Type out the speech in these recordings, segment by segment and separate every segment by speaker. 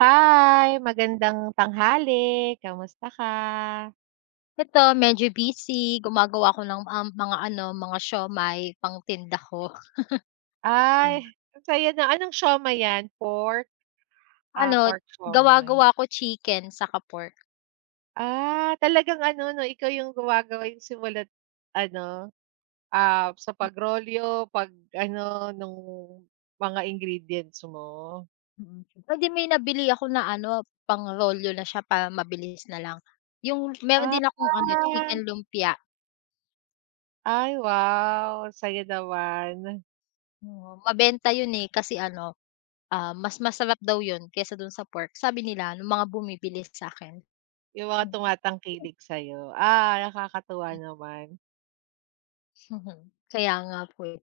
Speaker 1: Hi, magandang tanghali, kamusta ka?
Speaker 2: Eto medyo busy, gumagawa ako ng, um, mga ano, mga siomai, pangtinda ko.
Speaker 1: Ay, ang saya niyan, anong siomai 'yan, pork? Ah,
Speaker 2: Ano t
Speaker 1: pork siomai.
Speaker 2: gawa-gawa ko chicken, saka pork.
Speaker 1: Ah, talagang ano 'no, ikaw yung gumagawa yung simula't ano, ah, sa pagrolyo, 'pag ano nung, mga ingredients mo.
Speaker 2: hindi may nabili ako na ano, pangrolyo na siya para mabilis nalang. Yung meron
Speaker 1: Ah.
Speaker 2: din akong ano, chicken lumpia.
Speaker 1: Ay wow, saya naman.
Speaker 2: Oo, mabenta yun, eh, kasi ano, ah, mas masarap daw yun kesa dun sa pork, sabi nila, nung mga bumibili sa'kin.
Speaker 1: Yung mga tumatangkilik sayo. Ah, nakakatuwa
Speaker 2: M
Speaker 1: naman.
Speaker 2: Kaya nga po, eh.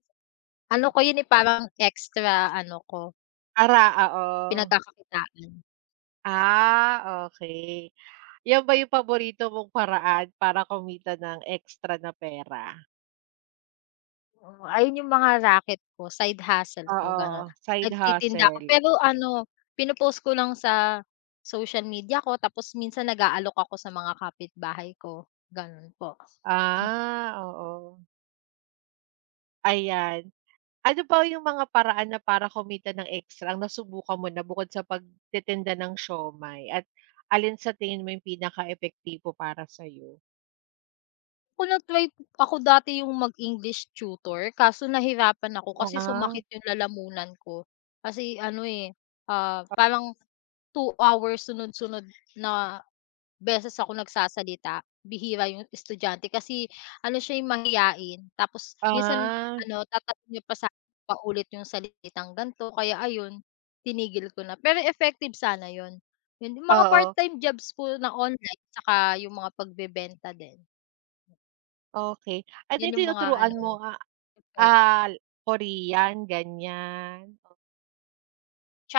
Speaker 2: Ano ko yun, eh, parang extra ano ko
Speaker 1: Ara oo.
Speaker 2: pinagkakakitaan.
Speaker 1: Ah, okey. 'Yan ba yung paborito mong paraan para kumita ng extra na pera?
Speaker 2: Oo, ayun yung mga raket ko, side hustle ko, gano'n.
Speaker 1: Oo, side
Speaker 2: Nagtitinda ako
Speaker 1: hustle.
Speaker 2: pero ano pinopost ko lang sa social media ko, tapos minsan nag-aalok ako sa mga kapitbahay ko, ganun po.
Speaker 1: Ah, oo. Ayan, ano ba yung mga paraan na para kumita ng extra, nasubukan mo na bukod sa pagtitinda ng siomai, at alin sa tingin mo yung pinaka-epektibo para sayo?
Speaker 2: Ako nag-try, ako dati 'yong mag-English tutor kaso nahirapan ako
Speaker 1: Oo
Speaker 2: kasi
Speaker 1: nga.
Speaker 2: sumakit 'yong lalamunan ko. Kasi ano eh, parang 2 hours sunod-sunod na beses ako nagsasalita, bihira 'yong estudyante, kasi ano siya eh, mahiyain. Tapos minsan
Speaker 1: Ah.
Speaker 2: ano, tatanong niya pa sa akin paulit 'yong salitang ganto, kaya ayon tinigil ko na. Pero effective sana 'yon, 'yong mga
Speaker 1: Oo.
Speaker 2: part-time jobs po na online saka yung mga pagbebenta din.
Speaker 1: Okey. Ah, 'di
Speaker 2: Yun yung mga
Speaker 1: tinuturuan
Speaker 2: ano,
Speaker 1: mo, ah
Speaker 2: effect.
Speaker 1: ah Korean ganyan? Oo.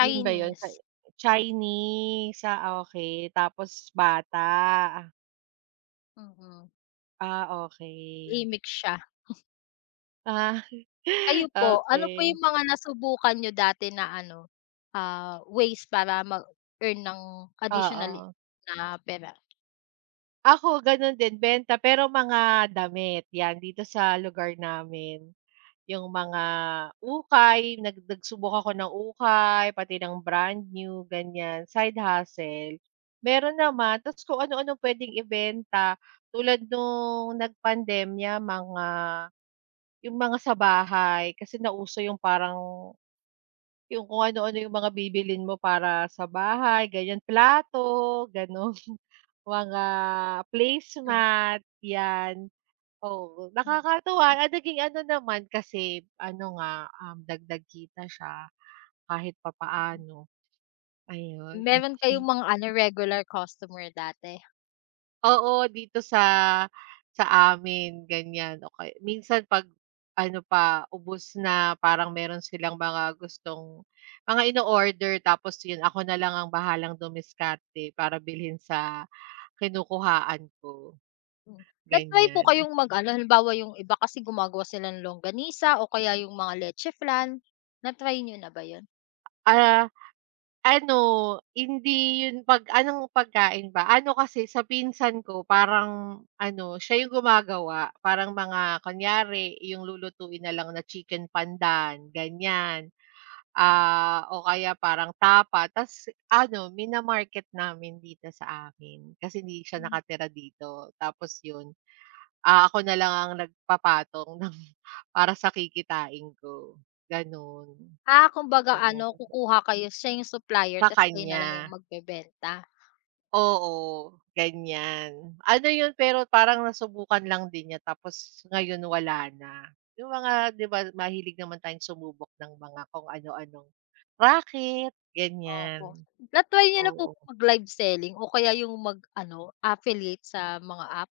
Speaker 1: Yun ba 'yon sa Chinese, ah, okey tapos bata.
Speaker 2: Mm mm.
Speaker 1: Ah, okey.
Speaker 2: Gimik siya.
Speaker 1: Ah,
Speaker 2: Kayo po? Ano po
Speaker 1: okey.
Speaker 2: yung mga nasubukan niyo dati na ano, ah, ways para mag-earn ng additional
Speaker 1: Oo.
Speaker 2: na pera?
Speaker 1: Ako gano'n din, benta pero mga damit, 'yan dito sa lugar namin. Yung mga ukay, nag nagsubok ako ng ukay, pati ng brand new gan'yan, side hustle. Meron naman ta's kung ano-ano puwedeng ibenta. Tulad nung nagpandemya, mga yung mga sa bahay kasi nauso yung parang yung kung ano-ano yung mga bibilhin mo para sa bahay gan'yan, plato gano'n, mga placemat, 'yan. Oo, nakakatuwa at naging ano naman, kasi, ano nga, um, dagdag kita siya kahit papaano, ayon.
Speaker 2: Meron kayong mga ano, regular customer dati?
Speaker 1: Oo dito, sa sa amin ganyan, o kay minsan 'pag ano pa, ubos na parang meron silang mga gustong mga ino-order tapos, yun ako na lang ang bahalang dumiskarte para bilhin sa kinukuhaan ko,
Speaker 2: Hmm, nag-try po
Speaker 1: ganyan.
Speaker 2: kayong mag-ano? Halimbawa, yung iba kasi gumagawa sila ng longganisa o kaya yung mga letche flan, na-try niyo na ba 'yon?
Speaker 1: Ah, ano, hindi yun 'pag anong pagkain ba? Ano kasi sa pinsan ko parang ano, siya yung gumagawa parang mga kunyari 'yong lulutuin na lang na chicken pandan, ganyan, ah, o kaya parang tapa ta's ano, mina-market namin dito sa amin kasi hindi siya
Speaker 2: Hmm.
Speaker 1: nakatira dito. Tapos yun, ah, ako na lang ang nagpapatong ng para sa kikitain ko, gano'n.
Speaker 2: Ah, kumbaga
Speaker 1: Oo.
Speaker 2: ano kukuha kayo, siya yung supplier
Speaker 1: Sa
Speaker 2: tapos kayo nalang yung
Speaker 1: kanya?
Speaker 2: magbebenta.
Speaker 1: Oo ganyan. Ano yun, pero parang nasubukan lang din niya tapos ngayon wala na, 'yong mga 'di ba mahilig naman tayong sumubok ng mga kung ano-anong raket ganyan,
Speaker 2: Opo, na-try niyo na po
Speaker 1: oo.
Speaker 2: ba mag-live selling, o kaya yung mag-ano, affiliate sa mga app?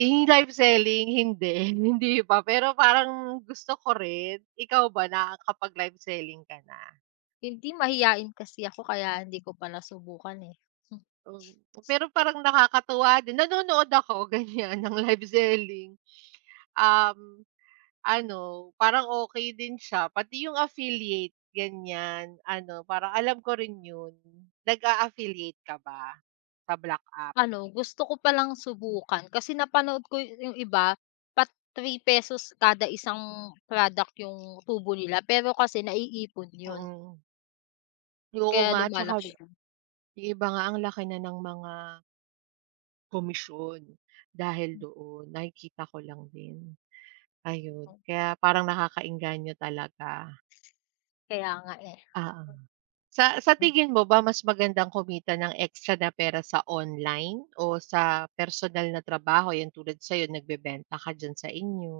Speaker 1: Yung live selling hindi, hindi pa, pero parang gusto ko rin, ikaw ba nakapag-live selling ka na?
Speaker 2: Hindi, mahiyain kasi ako kaya hindi ko pa nasubukan, eh.
Speaker 1: Pero parang nakakatuwa din, nanonood ako ganyan ng live selling. Um, ano, parang okey din siya, pati yung affiliate, ganyan, ano, parang alam ko rin 'yon. Nag-a-affiliate ka ba sa black app?
Speaker 2: Ano, gusto ko palang subukan kasi napanood ko yu yung iba pa ₱3 kada isang product yung tubo nila pero kasi naiipon 'yon.
Speaker 1: Mm. Oo
Speaker 2: Kaya
Speaker 1: nga tsaka
Speaker 2: lumalaki [unintelligible]
Speaker 1: yung iba nga ang laki na ng mga komisyon dahil doon, nakikita ko lang din. Ayun,
Speaker 2: Oh
Speaker 1: kaya parang nakaka-engganyo talaga.
Speaker 2: Kaya nga, eh.
Speaker 1: Oo. Sa sa
Speaker 2: Hmm
Speaker 1: tingin mo ba mas magandang kumita ng extra na pera sa online o sa personal na trabaho? 'Yan tulad sayo nagbebenta ka dyan sa inyo.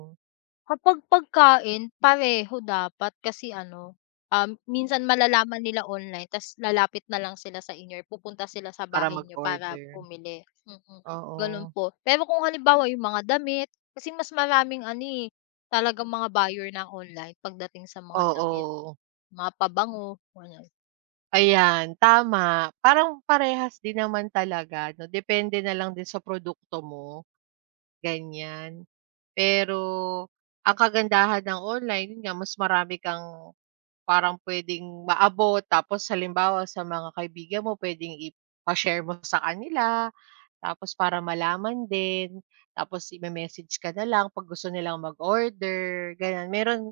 Speaker 2: Kapag pagkain, pareho dapat kasi ano, ah, minsan malalaman nila online ta's lalapit na lang sila sa inyo or pupunta sila sa
Speaker 1: Para
Speaker 2: bahay niyo para
Speaker 1: mag-order.
Speaker 2: bumili. Mm, ganun
Speaker 1: Oo.
Speaker 2: po. Pero kung halimbawa yung mga damit kasi mas maraming ano, eh, talagang mga buyer ng online pagdating sa mga damit,
Speaker 1: Oo.
Speaker 2: mga pabango, ganyan.
Speaker 1: Ayan, tama. Parang parehas din naman talaga, 'no? Depende na lang din sa produkto mo, ganyan. Pero ang kagandahan ng online, yun nga mas marami kang parang puwedeng maabot. Tapos halimbawa sa mga kaibigan mo, puwedeng ipa-share mo sa kanila tapos para malalaman din. Tapos ime-message ka na lang 'pag gusto nilang mag-order, ganyan. Meron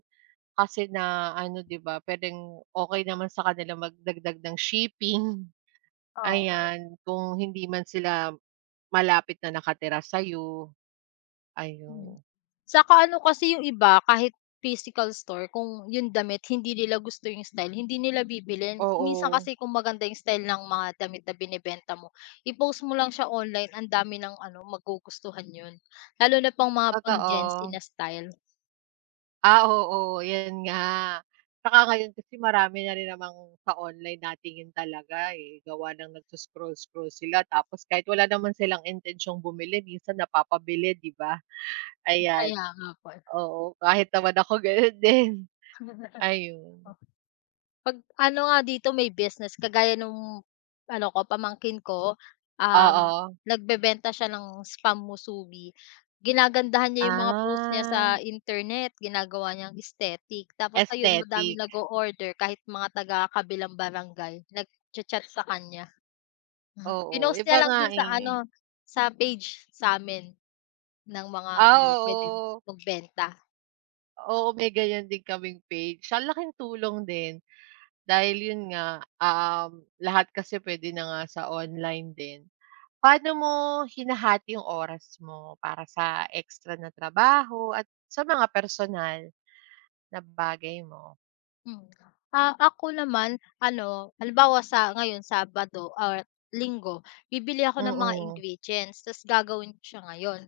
Speaker 1: kasi na ano, 'di ba, puwedeng okey naman sa kanilang magdagdag ng shipping,
Speaker 2: Oo.
Speaker 1: ayan, kung hindi man sila malapit na nakatira sa'yo.
Speaker 2: Hmm.
Speaker 1: Ayun.
Speaker 2: Tsaka ano kasi, yung iba kahit physical store kung yung damit hindi nila gusto yung style, hindi nila bibilhin. Kung minsan
Speaker 1: Oo.
Speaker 2: kasi kung maganda yung style ng mga damit na binebenta mo, i-post mo lang siya online, ang dami ng ano, magugustuhan yun. Lalo na pang mga pang-Gen Z
Speaker 1: Totoo.
Speaker 2: na style.
Speaker 1: Ah, oo yun nga. Saka ngayon kasi marami na rin namang sa online natingin talaga, eh, gawa ng nagso-scroll-scroll sila, tapos kahit wala naman silang intensiyong bumili minsan napapabili, 'di ba? Ayan.
Speaker 2: Kaya nga po, eh.
Speaker 1: Oo kahit naman ako gano'n din. Ayun.
Speaker 2: Oh. 'Pag ano nga dito may business, kagaya nung ano ko, pamangkin ko, um,
Speaker 1: Oo.
Speaker 2: nagbebenta siya ng spam musubi, ginagandahan niya 'yong mga post niya sa
Speaker 1: Ah.
Speaker 2: internet, ginagawa niyang aesthetic, tapos ayun
Speaker 1: Aesthetic.
Speaker 2: madaming nag-oorder kahit mga taga kabilang barangay, nag-cha-chat sa kanya.
Speaker 1: Oo,
Speaker 2: Pinost
Speaker 1: iba
Speaker 2: niya lang
Speaker 1: nga,
Speaker 2: dun sa
Speaker 1: eh.
Speaker 2: ano? Sa page, samin, ng mga ano
Speaker 1: Ah,
Speaker 2: puwedeng
Speaker 1: oo.
Speaker 2: magbenta.
Speaker 1: Oo, may ganiyan din kaming page, ang laking tulong din. Dahil yun nga, um, lahat kasi puwede na nga sa online din. Paano mo hinahati yung oras mo para sa extra na trabaho at sa mga personal, na bagay mo?
Speaker 2: Hmm. Ah, ako naman ano, halimbawa sa ngayon Sabado or Linggo, bibili ako ng mga
Speaker 1: Mm.
Speaker 2: ingredients ta's gagawin ko siya ngayon.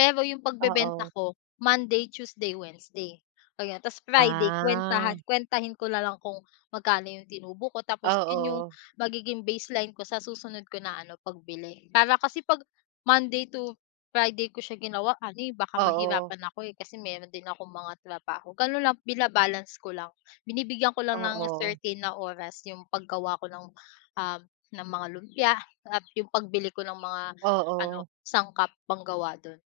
Speaker 2: Pero 'yong pagbebenta
Speaker 1: Oo.
Speaker 2: ko, Monday, Tuesday, Wednesday, oh, yun. Ta's Friday
Speaker 1: Ah.
Speaker 2: kuwentahan kuwentahin ko na lang kung magkano 'yong tinubo ko tapos 'yon 'yong
Speaker 1: Oo.
Speaker 2: magiging baseline ko sa susunod ko na ano, pagbili. Para kasi 'pag Monday to Friday ko siya ginawa ano, eh, baka
Speaker 1: Oo.
Speaker 2: mahirapan ako, eh, kasi meron din akong mga trabaho. Gano'n lang, bina-balance ko lang. Binibigyan ko lang ng
Speaker 1: Oo.
Speaker 2: certain na oras 'yong paggawa ko ng, um, ng mga lumpia at 'yong pagbili ko ng mga
Speaker 1: Oo.
Speaker 2: ano, sangkap panggawa do'n.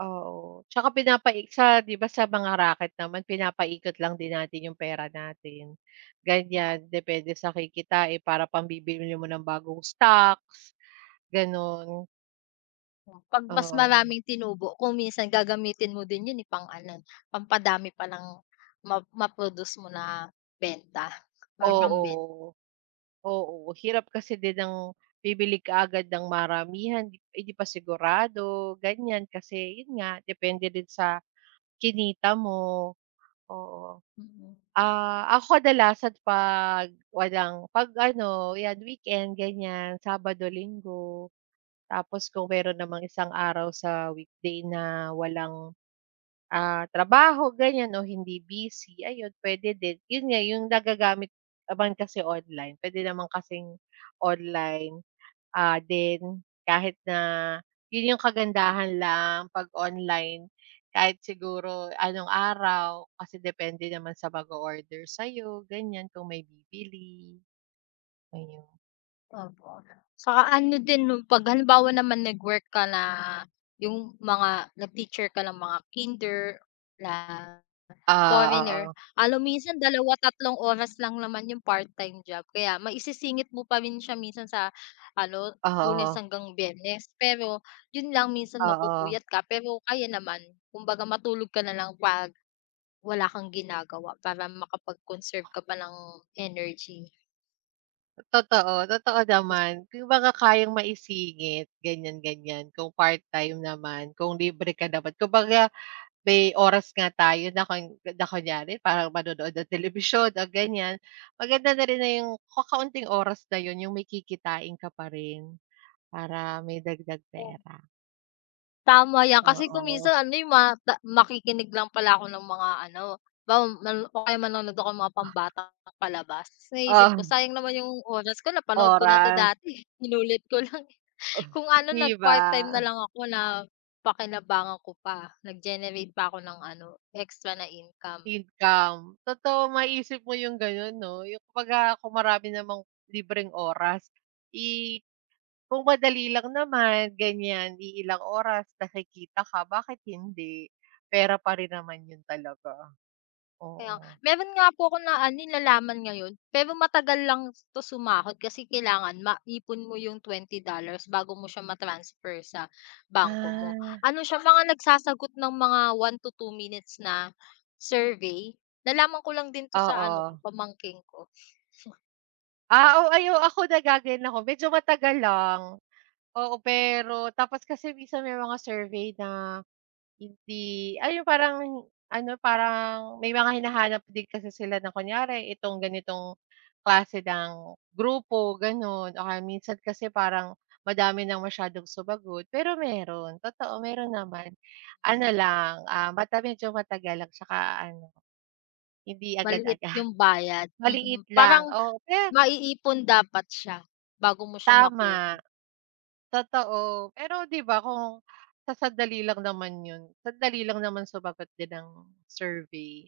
Speaker 1: Oo, tsaka pinapaig sa 'di ba sa mga raket naman pinapikot lang din natin yung pera natin, ganyan. Depende sa kikitain para pambibili mo ng bagong stocks, ganun.
Speaker 2: Oh, 'pag mas
Speaker 1: Oo.
Speaker 2: maraming tinubo, kung minsan gagamitin mo din yun, eh, pang ano, pampadami pa nang ma ma-produce mo na benta or pambi
Speaker 1: Oo. Oo, hirap kasi din ng bibili kaagad ng maramihan, di 'di pa sigurado, ganyan. Kasi 'yon nga, depende din sa kinita mo, oo.
Speaker 2: Mm.
Speaker 1: Ah, ako kadalasan 'pag walang 'pag ano, 'yan weekend ganyan, Sabado, Linggo. Tapos kung meron namang isang araw sa weekday na walang, ah, trabaho ganyan o hindi busy, ayun puwede din, yun nga yung nagagamit naman kasi online, puwede naman kasing online, ah, din kahit na yun yung kagandahan lang 'pag online, kahit siguro anong araw kasi depende naman sa mag-o-order sa'yo, ganyan kung may bibili. Ayun.
Speaker 2: Opo 'no. 'Tsaka ano din 'pag halimbawa naman nag-work ka na, 'yong mga nag-teacher ka ng mga kinder na
Speaker 1: Ah,
Speaker 2: foreigner.
Speaker 1: oo.
Speaker 2: Ano minsan, 2, 3, oras lang naman yung part-time job, kaya maisisingit mo pa rin siya minsan sa ano,
Speaker 1: Oh,
Speaker 2: Lunes
Speaker 1: oo.
Speaker 2: hanggang Biyernes, pero 'yon lang minsan
Speaker 1: Oo.
Speaker 2: mapupuyat ka pero kaya naman. Kumbaga matulog ka nalang 'pag wala kang ginagawa para makapag-conserve ka pa ng energy.
Speaker 1: Totoo totoo
Speaker 2: Kas
Speaker 1: naman, 'yong mga kayang maisingit, ganyan-ganyan kung part-time naman, kung libre ka naman. Kumbaga may oras nga tayo na kun na kunyari parang manonood ng telebisyon o gan'yan, maganda na rin na 'yong kakaunting oras na 'yon 'yong makikitain ka pa rin, para may dagdag
Speaker 2: Oh.
Speaker 1: pera.
Speaker 2: Tama 'yan, kasi kung
Speaker 1: Oo.
Speaker 2: minsan ano, eh, ma ta makikinig lang pala ako ng mga ano. Halimbawa man o kaya manonood ako ng mga pambatang palabas, naisip ko
Speaker 1: Oh.
Speaker 2: sayang naman 'yong oras ko napanood ko na to
Speaker 1: Oras.
Speaker 2: dati, inulit ko lang.
Speaker 1: Oh,
Speaker 2: Kung ano,
Speaker 1: 'di
Speaker 2: nag part-time
Speaker 1: ba.
Speaker 2: nalang ako napakinabangan ko pa, nag-generate pa ako ng ano extra na income.
Speaker 1: Income, totoo maisip mo 'yong gano'n, 'no? 'Yong kumbaga kung marami namang libreng oras. I kung madali lang naman, gan'yan iilang oras na kikita ka bakit hindi? Pera pa rin naman 'yon talaga,
Speaker 2: Kaya ng
Speaker 1: oo.
Speaker 2: meron nga po akong na ano, eh, nalaman ngayon. Pero matagal lang 'to sumahod, kasi kailangan maipon mo yung $20 bago mo siya ma-transfer sa bangko mo.
Speaker 1: Ah.
Speaker 2: Ano siya mga nagsasagot ng mga 1-2 minutes na survey. Nalaman ko lang din 'to sa ano
Speaker 1: Oo.
Speaker 2: ko, pamangkin ko.
Speaker 1: Ah, oo. Ay ako naggaganyan ako medyo matagal lang. Oo, pero tapos kasi minsan may mga survey na hindi ay yung parang ano, parang may mga hinahanap din kasi sila na kunyari itong ganitong klase ng grupo, gano'n o kaya minsan kasi parang madami ng masyadong sumagot, pero meron, totoo meron naman. Ano lang, ah, mata medyo matagal at saka ano, hindi
Speaker 2: Maliit
Speaker 1: agad-agad.
Speaker 2: 'yong bayad, mm.
Speaker 1: Maliit
Speaker 2: Parang
Speaker 1: lang, oo, pe
Speaker 2: maiipon dapat siya bago mo siya makuha.
Speaker 1: Tama. Totoo, pero 'di ba kung sa sandali lang naman 'yon, sandali lang naman sumagot din ng survey.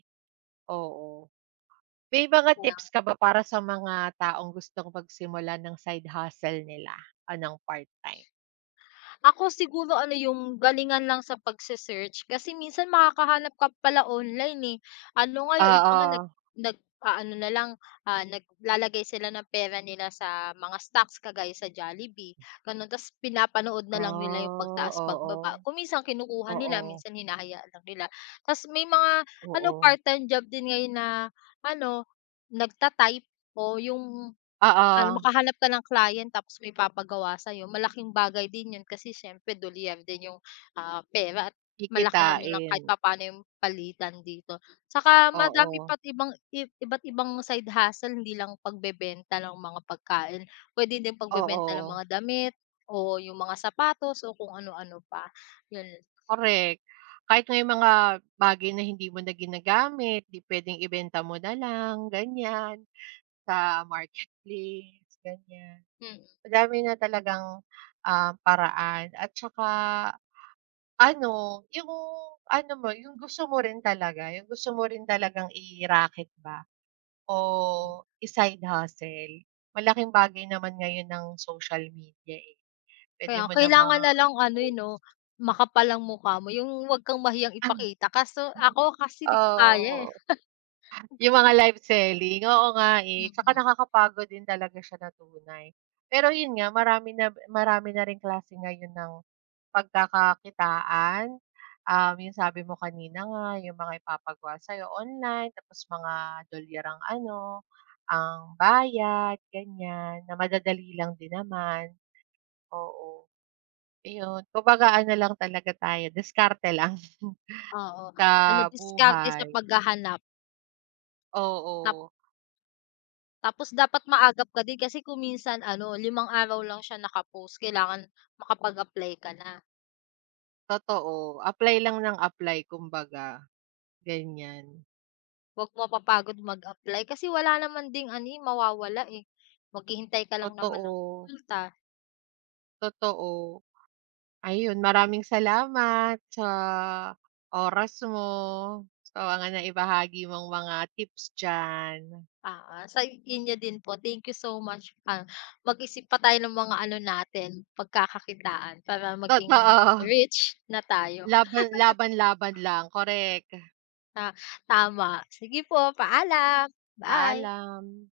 Speaker 1: Oo. May mga tips ka ba para sa mga taong gustong magsimula ng side hustle nila o ng part-time?
Speaker 2: Ako siguro ano 'yong galingan lang sa pag-se-search kasi minsan makakahanap ka pala online, eh. Ano nga, 'yong iba nga nag
Speaker 1: Oo.
Speaker 2: nag-aano na lang, ah, naglalagay sila ng pera nila sa mga stocks kagaya sa Jollibee, gano'n tapos pinapanood nalang nila 'yong
Speaker 1: Ah,
Speaker 2: pagtaas, pagbaba.
Speaker 1: oo.
Speaker 2: Kung minsan kinukuha nila,
Speaker 1: Oo.
Speaker 2: minsan hinahayaan lang nila. Ta's may mga ano,
Speaker 1: Oo.
Speaker 2: part-time job din ngayon na ano, nagta-type o 'yong ano,
Speaker 1: Oo.
Speaker 2: makahanap ka ng client tapos may ipapagawa sa'yo, malaking bagay din 'yon kasi siyempre dolyar din 'yong, ah, pera at malaki naman kahit
Speaker 1: Kikitain.
Speaker 2: papaano 'yong palitan dito. Saka madami
Speaker 1: Oo.
Speaker 2: pa't ibang iba't ibang side hustle hindi lang pagbebenta ng mga pagkain. Puwede din pagbebenta ng
Speaker 1: Oo.
Speaker 2: mga damit o 'yong mga sapatos o kung ano-ano pa, 'yon.
Speaker 1: Correct. Kahit may mga bagay na hindi mo na ginagamit, 'di puwedeng ibenta mo na lang, ganyan sa marketplace, ganyan.
Speaker 2: Mm.
Speaker 1: Madami na talagang, ah, paraan at tsaka ano, 'yong ano mo, 'yong gusto mo rin talaga. 'Yong gusto mo rin talagang i-racket ba o i side hustle. Malaking bagay naman ngayon ang social media, eh.
Speaker 2: Kaya
Speaker 1: Puwede mo
Speaker 2: nga.
Speaker 1: namang
Speaker 2: Kailangan nalang ano, eh, 'no,
Speaker 1: i-post.
Speaker 2: makapal ang mukha mo, 'yong wag kang mahiyang ipakita kaso ako kasi di ko kaya, eh.
Speaker 1: Oo. 'Yong mga live selling. Oo nga, eh.
Speaker 2: Mm.
Speaker 1: Tsaka nakakapagod din talaga siya na tunay. Pero 'yon nga, marami na marami na ring klase ngayon ng pagkakakitaan, ah, 'yong sabi mo kanina nga, 'yong mga ipapagawa sa'yo online tapos mga dolyar ang ano, ang bayad, ganyan na madadali lang din naman. Oo, iyon. Kumbaga ano lang talaga tayo, diskarte lang
Speaker 2: Oo.
Speaker 1: sa
Speaker 2: Ano, diskarte sa
Speaker 1: buhay.
Speaker 2: paghahanap. Tap
Speaker 1: Oo.
Speaker 2: Tapos dapat maagap ka din kasi kung minsan ano, 5 araw lang siya naka-post, kailangan makapag-apply ka na.
Speaker 1: Totoo, apply lang ng apply, kumbaga. Ganyan.
Speaker 2: Huwag mapapagod mag-apply kasi wala naman di namang ano, eh, mawawala, eh. Maghihintay ka lang naman ng
Speaker 1: Totoo.
Speaker 2: kita.
Speaker 1: Totoo. Ayun, maraming salamat sa oras mo, sa mga naibahagi mong mga tips diyan.
Speaker 2: Oo. Sa inyo din po thank you so much, ah, mag-isip pa tayo ng mga ano natin pagkakakitaan para maging
Speaker 1: Totoo.
Speaker 2: rich na tayo.
Speaker 1: Laban laban, laban lang correct.
Speaker 2: Ah, tama. Sige po, paalam. Bye.
Speaker 1: Paalam.